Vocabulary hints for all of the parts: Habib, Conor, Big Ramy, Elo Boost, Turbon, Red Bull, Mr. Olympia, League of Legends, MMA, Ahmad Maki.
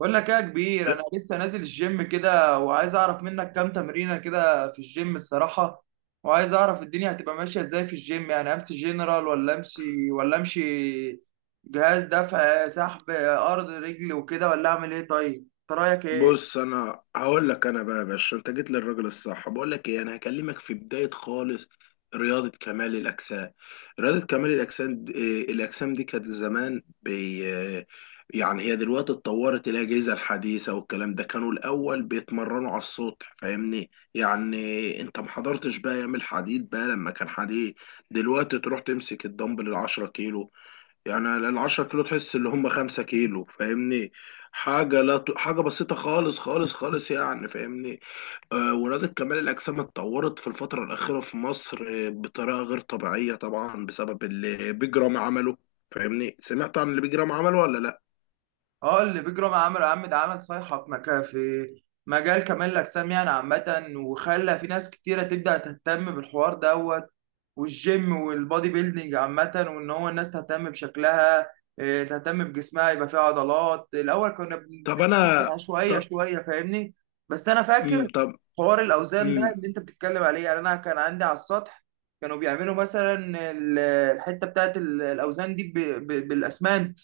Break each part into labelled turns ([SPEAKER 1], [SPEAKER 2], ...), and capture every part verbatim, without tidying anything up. [SPEAKER 1] بقول لك ايه يا كبير، انا لسه نازل الجيم كده وعايز اعرف منك كام تمرينه كده في الجيم الصراحه. وعايز اعرف الدنيا هتبقى ماشيه ازاي في الجيم، يعني امشي جنرال ولا امشي ولا امشي جهاز دفع سحب ارض رجل وكده، ولا اعمل ايه؟ طيب انت رايك ايه؟
[SPEAKER 2] بص، انا هقول لك. انا بقى يا باشا، انت جيت للراجل الصح. بقول لك ايه، انا هكلمك في بدايه خالص. رياضه كمال الاجسام رياضه كمال الاجسام د- إيه، الاجسام دي كانت زمان بي آه، يعني هي دلوقتي اتطورت. الاجهزه الحديثه والكلام ده، كانوا الاول بيتمرنوا على السطح. فاهمني؟ يعني انت ما حضرتش بقى ايام الحديد بقى لما كان حديد. دلوقتي تروح تمسك الدمبل ال 10 كيلو، يعني ال 10 كيلو تحس اللي هم 5 كيلو. فاهمني؟ حاجه لا ت... حاجه بسيطه خالص خالص خالص، يعني. فاهمني؟ آه، ورياضه كمال الاجسام اتطورت في الفتره الاخيره في مصر آه، بطريقه غير طبيعيه طبعا، بسبب اللي بيج رامي عمله. فاهمني؟ سمعت عن اللي بيج رامي عمله ولا لا؟
[SPEAKER 1] اه، اللي بيجرام عمل عم ده عمل صيحة في مكان، في مجال كمال الأجسام يعني عامة، وخلى في ناس كتيرة تبدأ تهتم بالحوار دوت والجيم والبودي بيلدينج عامة، وإن هو الناس تهتم بشكلها، إيه، تهتم بجسمها، يبقى فيه عضلات. الأول كنا بن-
[SPEAKER 2] طب
[SPEAKER 1] دي كانت
[SPEAKER 2] انا.
[SPEAKER 1] عشوائية
[SPEAKER 2] طب.
[SPEAKER 1] شوية فاهمني. بس أنا فاكر
[SPEAKER 2] امم. طب.
[SPEAKER 1] حوار الأوزان ده
[SPEAKER 2] امم.
[SPEAKER 1] اللي أنت بتتكلم عليه، يعني أنا كان عندي على السطح كانوا بيعملوا مثلا ال- الحتة بتاعت ال- الأوزان دي ب- ب- بالأسمنت.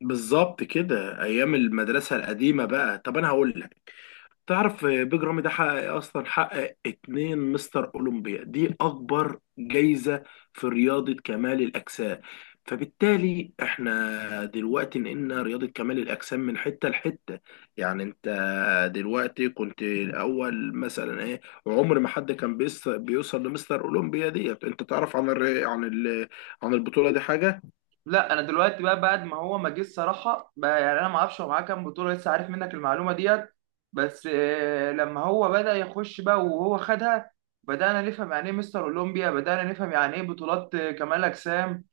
[SPEAKER 2] بالظبط كده، ايام المدرسه القديمه بقى. طب انا هقول لك، تعرف بيج رامي ده حقق إيه اصلا؟ حقق اتنين مستر اولمبيا، دي اكبر جايزه في رياضه كمال الاجسام. فبالتالي احنا دلوقتي نقلنا رياضه كمال الاجسام من حته لحته. يعني انت دلوقتي، كنت الاول مثلا ايه. عمر ما حد كان بيص- بيوصل لمستر اولمبيا. دي انت تعرف عن الر- عن ال- عن البطوله دي حاجه؟
[SPEAKER 1] لا، انا دلوقتي بقى بعد ما هو ما جه الصراحه بقى، يعني انا ما اعرفش هو معاه كام بطوله، لسه عارف منك المعلومه ديت. بس آه، لما هو بدا يخش بقى وهو خدها بدانا نفهم يعني ايه مستر اولمبيا، بدانا نفهم يعني ايه بطولات آه، كمال اجسام.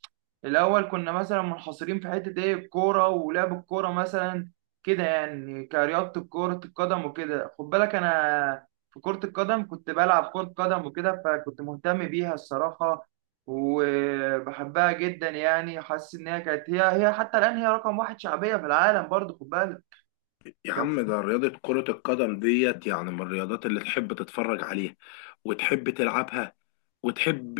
[SPEAKER 1] الاول كنا مثلا منحصرين في حته ايه، الكوره ولعب الكوره مثلا كده، يعني كرياضه كره القدم وكده. خد بالك انا في كره القدم كنت بلعب كره قدم وكده، فكنت مهتم بيها الصراحه وبحبها جدا. يعني حاسس ان هي كانت هي هي حتى الان، هي رقم واحد شعبيه في العالم برضه، خد بالك.
[SPEAKER 2] يا عم
[SPEAKER 1] بس
[SPEAKER 2] ده رياضة كرة القدم ديت يعني من الرياضات اللي تحب تتفرج عليها، وتحب تلعبها، وتحب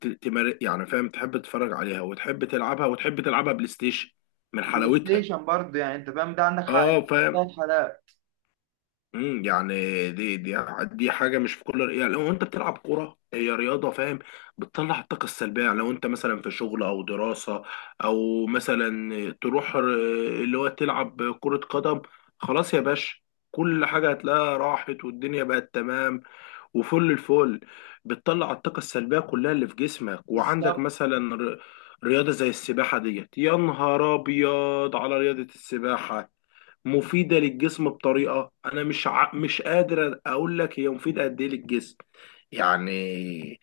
[SPEAKER 2] ت- تمار يعني فاهم، تحب تتفرج عليها وتحب تلعبها، وتحب تلعبها بلاي ستيشن من
[SPEAKER 1] بلاي
[SPEAKER 2] حلاوتها.
[SPEAKER 1] ستيشن برضه يعني انت فاهم، ده عندك حق
[SPEAKER 2] اه فاهم.
[SPEAKER 1] في حلقات.
[SPEAKER 2] امم يعني. دي دي دي حاجه مش في كل، يعني لو انت بتلعب كوره هي رياضه. فاهم؟ بتطلع الطاقه السلبيه. يعني لو انت مثلا في شغل او دراسه، او مثلا تروح ر- اللي هو تلعب كره قدم، خلاص يا باشا. كل حاجه هتلاقيها راحت، والدنيا بقت تمام وفل الفل. بتطلع الطاقه السلبيه كلها اللي في جسمك. وعندك
[SPEAKER 1] بالظبط.
[SPEAKER 2] مثلا ر- رياضه زي السباحه ديت، يا نهار ابيض على رياضه السباحه. مفيدة للجسم بطريقة، أنا مش ع... مش قادر أقول لك هي مفيدة قد إيه للجسم يعني.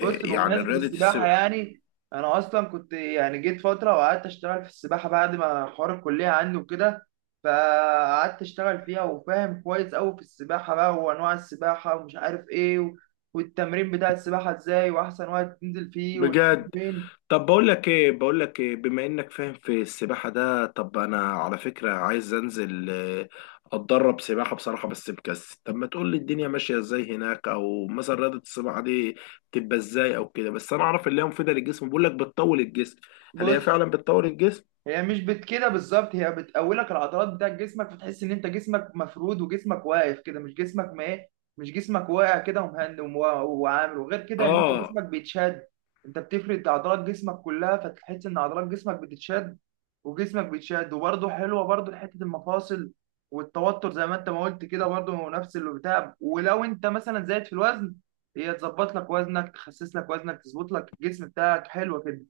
[SPEAKER 2] آه،
[SPEAKER 1] بص،
[SPEAKER 2] يعني
[SPEAKER 1] بمناسبة
[SPEAKER 2] رياضة
[SPEAKER 1] السباحة
[SPEAKER 2] السباحة.
[SPEAKER 1] يعني، أنا أصلا كنت يعني جيت فترة وقعدت أشتغل في السباحة بعد ما حوار الكلية عندي وكده، فقعدت أشتغل فيها وفاهم كويس أوي في السباحة بقى، وأنواع السباحة ومش عارف إيه و... والتمرين بتاع السباحة إزاي، وأحسن وقت تنزل فيه وتنزل
[SPEAKER 2] بجد.
[SPEAKER 1] فين.
[SPEAKER 2] طب بقول لك إيه، بقول لك إيه، بما إنك فاهم في السباحة ده، طب أنا على فكرة عايز أنزل آه، أتدرب سباحة بصراحة، بس مكسل. طب ما تقول لي الدنيا ماشية إزاي هناك، أو مثلا رياضة السباحة دي تبقى إزاي أو كده. بس أنا أعرف اللي هي مفيدة للجسم، بقول لك بتطول الجسم. هل هي
[SPEAKER 1] بص،
[SPEAKER 2] فعلا بتطول الجسم؟
[SPEAKER 1] هي مش بت كده بالظبط، هي بتقولك العضلات بتاعت جسمك، فتحس ان انت جسمك مفرود وجسمك واقف كده. مش جسمك ما ايه، مش جسمك واقع كده، ومهند وم- وعامل وغير كده، ان انت
[SPEAKER 2] آه.
[SPEAKER 1] جسمك بيتشد. انت بتفرد عضلات جسمك كلها، فتحس ان عضلات جسمك بتتشد وجسمك بيتشد. وبرضه حلوه برضه حته المفاصل والتوتر زي ما انت ما قلت كده، برضه هو نفس اللي بتاع. ولو انت مثلا زايد في الوزن، هي تظبط لك وزنك، تخسس لك وزنك، تظبط لك الجسم بتاعك، حلوه كده.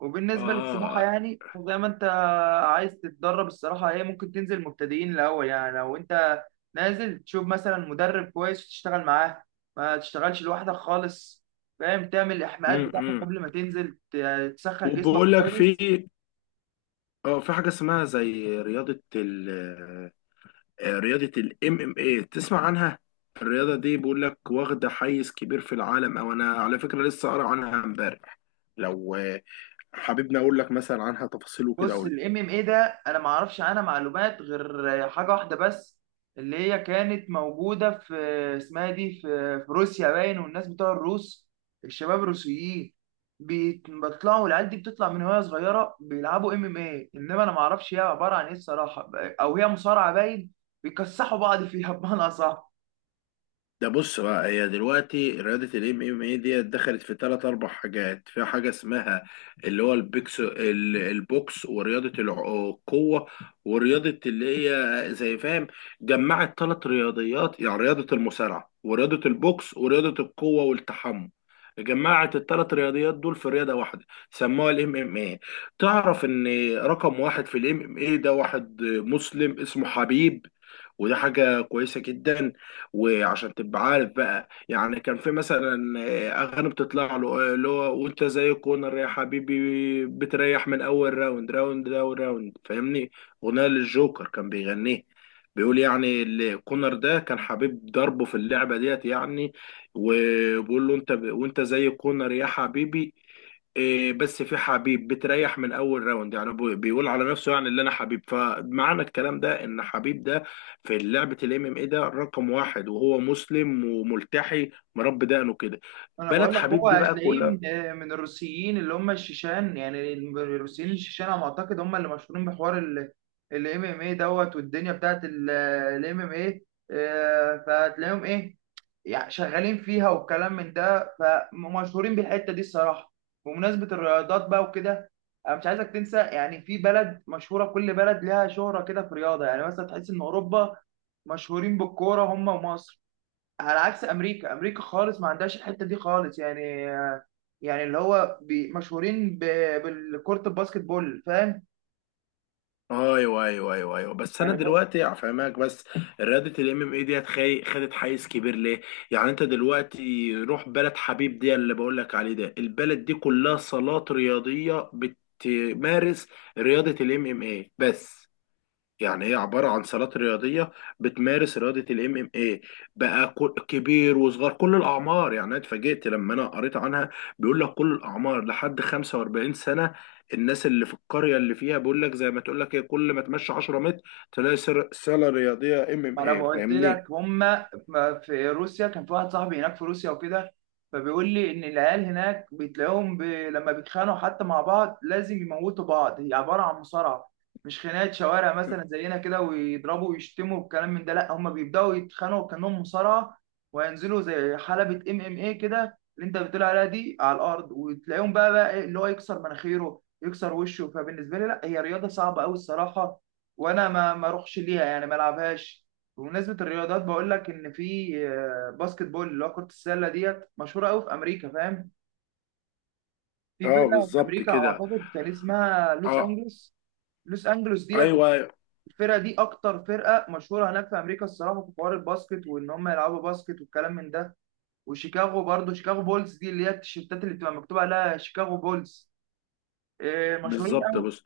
[SPEAKER 1] وبالنسبة للسباحة
[SPEAKER 2] آه.
[SPEAKER 1] يعني، فزي ما انت عايز تتدرب الصراحة، هي ممكن تنزل مبتدئين الأول، يعني لو انت نازل تشوف مثلا مدرب كويس وتشتغل معاه، ما تشتغلش لوحدك خالص، فاهم. تعمل الإحماءات
[SPEAKER 2] إمم،
[SPEAKER 1] بتاعتك
[SPEAKER 2] إمم.
[SPEAKER 1] قبل ما تنزل ت- تسخن جسمك
[SPEAKER 2] وبقول لك
[SPEAKER 1] كويس.
[SPEAKER 2] في اه في حاجه اسمها زي رياضه ال آه، رياضه الام ام اي. تسمع عنها؟ الرياضه دي بقول لك واخده حيز كبير في العالم، او انا على فكره لسه قارئ عنها امبارح. لو آه، حاببني اقول لك مثلا عنها تفاصيل وكده.
[SPEAKER 1] بص، الام ام اي ده انا ما اعرفش عنها معلومات غير حاجه واحده بس، اللي هي كانت موجوده في اسمها إيه دي، في في روسيا باين. والناس بتوع الروس، الشباب الروسيين بيت- بيطلعوا العيال دي بتطلع من وهي صغيره بيلعبوا ام ام اي. انما انا ما اعرفش هي عباره عن ايه الصراحه، او هي مصارعه باين، بيكسحوا بعض فيها بمعنى اصح.
[SPEAKER 2] ده بص بقى، هي دلوقتي رياضة الام ام اي دي دخلت في ثلاث اربع حاجات. في حاجة اسمها اللي هو البيكس ال- البوكس، ورياضة الع- القوة، ورياضة اللي هي زي فاهم. جمعت ثلاث رياضيات، يعني رياضة المصارعة، ورياضة البوكس، ورياضة القوة والتحمل. جمعت الثلاث رياضيات دول في رياضة واحدة، سموها الام ام اي. تعرف ان رقم واحد في الام ام اي ده واحد مسلم اسمه حبيب، وده حاجة كويسة جدا. وعشان تبقى عارف بقى، يعني كان في مثلا آه، اغاني بتطلع له آه، اللي هو: وانت زي كونر يا حبيبي بتريح من اول راوند، راوند ده وراوند، فاهمني؟ اغنيه للجوكر كان بيغنيه. بيقول يعني ال- كونر ده كان حبيب ضربه في اللعبه ديت يعني. وبيقول له: انت ب... وانت زي كونر يا حبيبي إيه، بس في حبيب بتريح من اول راوند. يعني بي- بيقول على نفسه يعني اللي انا حبيب. فمعنى الكلام ده، ان حبيب ده في لعبة الام ام اي ده رقم واحد، وهو مسلم وملتحي، مربي دقنه كده.
[SPEAKER 1] انا
[SPEAKER 2] بلد
[SPEAKER 1] بقول لك هو
[SPEAKER 2] حبيب دي بقى
[SPEAKER 1] هتلاقيه
[SPEAKER 2] كلها.
[SPEAKER 1] من من الروسيين اللي هم الشيشان، يعني الروسيين الشيشان على ما اعتقد هم اللي مشهورين بحوار الام ام اي دوت والدنيا بتاعت الام ام اي. فهتلاقيهم ايه، يعني شغالين فيها والكلام من ده، فمشهورين بالحته دي الصراحه. بمناسبه الرياضات بقى وكده، انا مش عايزك تنسى، يعني في بلد مشهوره، كل بلد لها شهره كده في رياضه. يعني مثلا تحس ان اوروبا مشهورين بالكوره هم ومصر، على عكس امريكا. امريكا خالص ما عندهاش الحته دي خالص، يعني يعني اللي هو بي- مشهورين ب- بالكرة الباسكت بول فاهم.
[SPEAKER 2] ايوه ايوه ايوه ايوه، بس انا
[SPEAKER 1] يعني ب-
[SPEAKER 2] دلوقتي هفهمك. بس رياضه الام ام اي ديت خي- خدت حيز كبير ليه؟ يعني انت دلوقتي روح بلد حبيب دي اللي بقول لك عليه ده، البلد دي كلها صالات رياضيه بتمارس رياضه الام ام اي بس. يعني هي عبارة عن صالات رياضية بتمارس رياضة الام ام اي بقى، كل- كبير وصغار، كل الأعمار. يعني أنا اتفاجئت لما أنا قريت عنها، بيقول لك كل الأعمار لحد 45 سنة. الناس اللي في القرية اللي فيها بيقول لك، زي ما تقول لك ايه، كل ما تمشي 10 متر تلاقي سر- صالة رياضية ام ام
[SPEAKER 1] ما انا
[SPEAKER 2] اي.
[SPEAKER 1] قلت
[SPEAKER 2] فاهمني؟
[SPEAKER 1] لك هما ما- في روسيا كان في واحد صاحبي هناك في روسيا وكده، فبيقول لي ان العيال هناك بتلاقيهم ب... لما بيتخانقوا حتى مع بعض لازم يموتوا بعض. هي عباره عن مصارعه، مش خناقه شوارع مثلا زينا كده ويضربوا ويشتموا والكلام من ده. لا، هما بيبداوا يتخانقوا كانهم مصارعه، وينزلوا زي حلبه ام ام اي كده اللي انت بتقول عليها دي على الارض، وتلاقيهم بقى بقى إيه اللي هو يكسر مناخيره يكسر وشه. فبالنسبه لي لا، هي رياضه صعبه قوي الصراحه، وانا ما ما اروحش ليها يعني، ما العبهاش. بمناسبة الرياضات، بقول لك إن في آه، باسكت بول اللي هو كرة السلة ديت مشهورة أوي في أمريكا، فاهم؟ في
[SPEAKER 2] اه
[SPEAKER 1] فرقة في
[SPEAKER 2] بالظبط
[SPEAKER 1] أمريكا
[SPEAKER 2] كده.
[SPEAKER 1] أعتقد كان اسمها لوس
[SPEAKER 2] اه.
[SPEAKER 1] أنجلوس. لوس أنجلوس ديت
[SPEAKER 2] ايوه أيوه،
[SPEAKER 1] الفرقة دي أكتر فرقة مشهورة هناك في أمريكا الصراحة في حوار الباسكت، وإن هم يلعبوا باسكت والكلام من ده. وشيكاغو برضه، شيكاغو بولز دي اللي هي التيشيرتات اللي بتبقى مكتوب عليها شيكاغو بولز، آه، مشهورين
[SPEAKER 2] بالظبط.
[SPEAKER 1] أوي.
[SPEAKER 2] بص،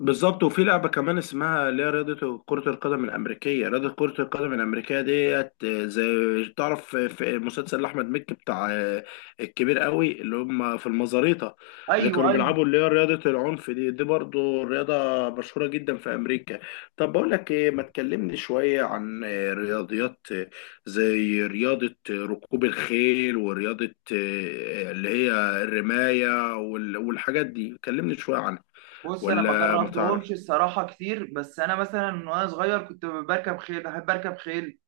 [SPEAKER 2] بالظبط. وفي لعبة كمان اسمها اللي هي رياضة كرة القدم الأمريكية. رياضة كرة القدم الأمريكية ديت، زي تعرف في مسلسل أحمد مكي بتاع آه، الكبير قوي، اللي هم في المزاريطة اللي
[SPEAKER 1] أيوه
[SPEAKER 2] كانوا
[SPEAKER 1] أيوه.
[SPEAKER 2] بيلعبوا، اللي هي رياضة العنف دي. دي برضو رياضة مشهورة جدا في أمريكا. طب بقول لك إيه، ما تكلمني شوية عن آه، رياضيات آه، زي رياضة آه، ركوب الخيل، ورياضة آه، اللي هي الرماية، وال- والحاجات دي. كلمني شوية عنها
[SPEAKER 1] بص، أنا ما
[SPEAKER 2] ولا ما تعرف.
[SPEAKER 1] جربتهمش الصراحة كتير، بس أنا مثلا وأنا صغير كنت بركب خيل، بحب أركب خيل.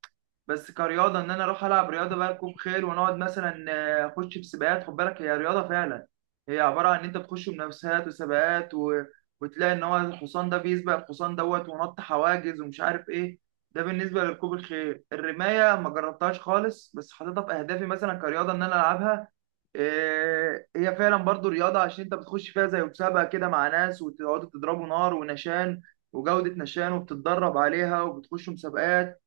[SPEAKER 1] بس كرياضه ان انا اروح العب رياضه بقى ركوب خيل ونقعد مثلا آه، اخش في سباقات. خد بالك هي رياضه فعلا، هي عباره عن ان انت بتخش منافسات وسباقات و... وتلاقي ان هو الحصان ده بيسبق الحصان دوت، ونط حواجز ومش عارف ايه. ده بالنسبه لركوب الخيل. الرمايه ما جربتهاش خالص، بس حاططها في اهدافي مثلا كرياضه ان انا العبها. إيه، هي فعلا برضو رياضه، عشان انت بتخش فيها زي مسابقه كده مع ناس، وتقعدوا تضربوا نار ونشان وجوده نشان، وبتتدرب عليها وبتخشوا مسابقات.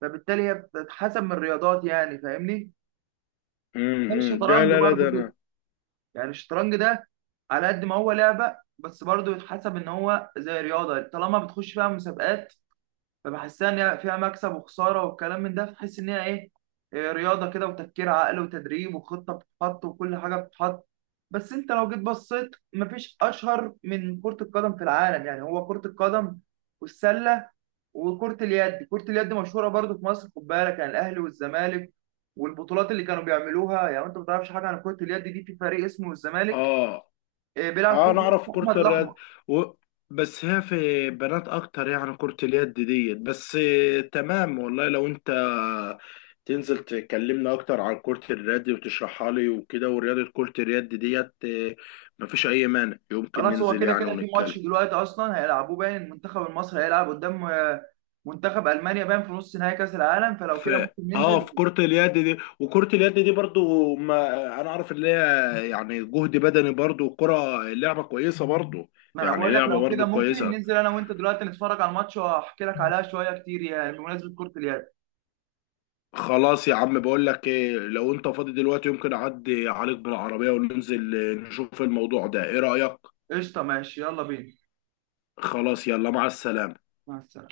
[SPEAKER 1] فبالتالي هي بتتحسب من الرياضات، يعني فاهمني. زي
[SPEAKER 2] امم، ده
[SPEAKER 1] الشطرنج
[SPEAKER 2] لا لا ده
[SPEAKER 1] برضو كده،
[SPEAKER 2] انا.
[SPEAKER 1] يعني الشطرنج ده على قد ما هو لعبة، بس برضو يتحسب ان هو زي رياضة، طالما بتخش فيها مسابقات. فبحسها ان هي فيها مكسب وخساره والكلام من ده، فحس ان هي ايه، إيه، رياضه كده وتفكير عقل وتدريب وخطه بتتحط وكل حاجه بتتحط. بس انت لو جيت بصيت، مفيش اشهر من كره القدم في العالم. يعني هو كره القدم والسله وكرة اليد. كرة اليد مشهورة برضو في مصر، خد بالك يعني الأهلي والزمالك والبطولات اللي كانوا بيعملوها. يعني أنت ما تعرفش حاجة عن كرة اليد، دي في فريق اسمه الزمالك،
[SPEAKER 2] اه.
[SPEAKER 1] آه، بيلعب فيه
[SPEAKER 2] اه، انا اعرف
[SPEAKER 1] اسمه
[SPEAKER 2] كرة
[SPEAKER 1] أحمد
[SPEAKER 2] الرد
[SPEAKER 1] الأحمر.
[SPEAKER 2] و... بس هي في بنات اكتر يعني كرة اليد ديت، بس آه، تمام والله. لو انت تنزل تكلمنا اكتر عن كرة اليد وتشرحها لي وكده، ورياضة كرة اليد ديت آه، مفيش اي مانع، يمكن
[SPEAKER 1] خلاص، هو
[SPEAKER 2] ننزل
[SPEAKER 1] كده كده
[SPEAKER 2] يعني
[SPEAKER 1] في ماتش
[SPEAKER 2] ونتكلم
[SPEAKER 1] دلوقتي أصلا هيلعبوه باين. المنتخب المصري هيلعب قدام منتخب المانيا باين في نص نهائي كاس العالم، فلو كده
[SPEAKER 2] في
[SPEAKER 1] ممكن
[SPEAKER 2] اه
[SPEAKER 1] ننزل.
[SPEAKER 2] في كرة اليد دي. وكرة اليد دي برضو، ما انا اعرف اللي هي يعني جهد بدني برضو، كرة لعبة كويسة برضو،
[SPEAKER 1] ما انا
[SPEAKER 2] يعني
[SPEAKER 1] بقول لك
[SPEAKER 2] لعبة
[SPEAKER 1] لو كده
[SPEAKER 2] برضو
[SPEAKER 1] ممكن
[SPEAKER 2] كويسة.
[SPEAKER 1] ننزل انا وانت دلوقتي، نتفرج على الماتش واحكي لك عليها شويه كتير يعني بمناسبه كره اليد.
[SPEAKER 2] خلاص يا عم، بقول لك ايه، لو انت فاضي دلوقتي يمكن اعدي عليك بالعربية وننزل آه، نشوف الموضوع ده. ايه رأيك؟
[SPEAKER 1] قشطه ماشي، يلا بينا.
[SPEAKER 2] خلاص، يلا مع السلامة.
[SPEAKER 1] مع السلامه.